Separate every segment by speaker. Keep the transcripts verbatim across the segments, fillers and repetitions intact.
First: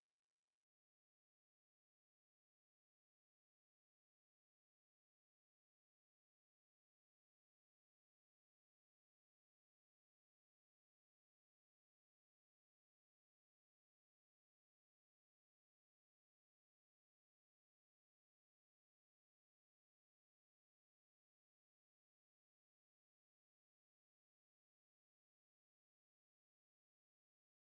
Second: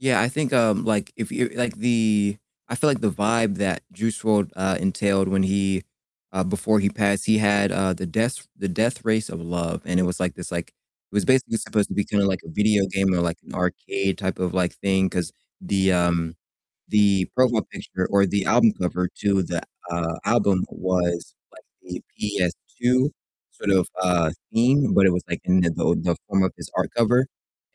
Speaker 1: Yeah, I think, um, like, if you like the I feel like the vibe that Juice WRLD, uh, entailed when he uh before he passed, he had, uh, The Death The Death Race of Love, and it was like this, like it was basically supposed to be kinda like a video game or like an arcade type of, like, thing, 'cause the, um the profile picture or the album cover to the, uh, album was like a PS2 sort of, uh, theme, but it was like in the the the form of his art cover,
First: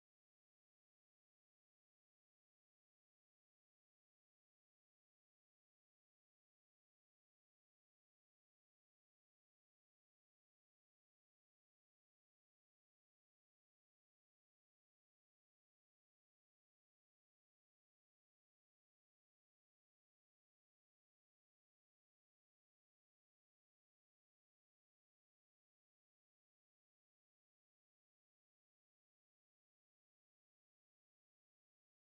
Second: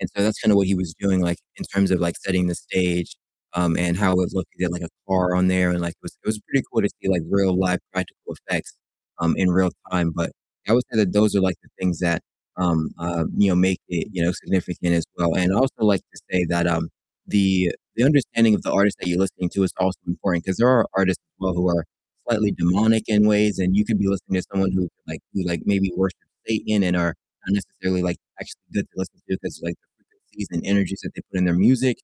Speaker 1: and so that's kinda what he was doing, like, in terms of, like, setting the stage, um, and how it was looking, he had like a car on there and, like, it was it was pretty cool to see, like, real live practical effects, um, in real time, but I would say that those are like the things that, um, uh, you know, make it, you know, significant as well, and I'd also like to say that, um, the the understanding of the artist that you're listening to is also important, 'cause there are artists as well who are slightly demonic in ways, and you could be listening to someone who could like who, like, maybe worship Satan and are not necessarily, like, actually good to listen to because like the frequencies and energies that they put in their music,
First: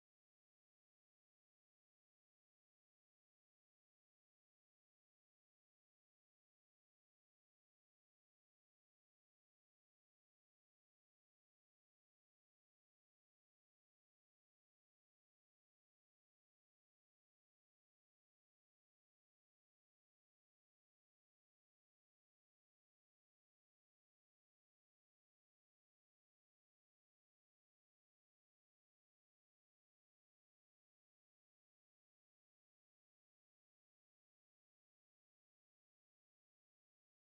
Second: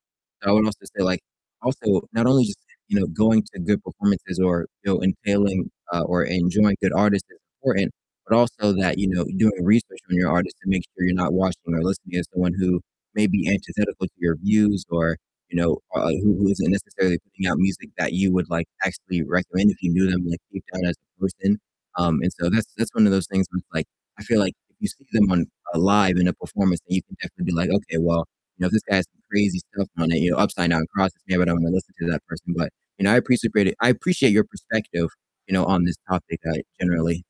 Speaker 1: so I would also say like also not only just, you know, going to good performances or, you know, entailing uh, or enjoying good artists is important, but also that, you know, doing research on your artist to make sure you're not watching or listening to someone who may be antithetical to your views or, you know, u uh, who who isn't necessarily putting out music that you would, like, actually recommend if you knew them, like, deep down as a person, um, and so that's that's one of those things where it's like I feel like if you see them on, uh live in a performance, then you can definitely be like, "Okay, well, you know, this guy has some crazy stuff on it, you know, upside down crosses, maybe I don't wanna listen to that person," but, you know, I apprecipate it I appreciate your perspective, you know, on this topic, uh, generally.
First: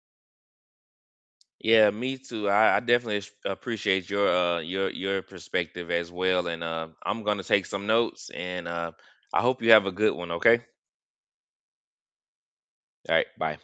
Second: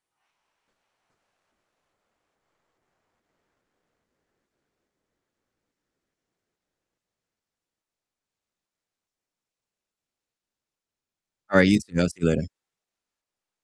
Speaker 2: Yeah, me too, I I definitely as appreciate your, uh your your perspective as well, and, uh, I'm gonna take some notes and, uh, I hope you have a good one, okay?
Speaker 1: Alright, you too, I'll see you later.
Speaker 2: Alright, bye.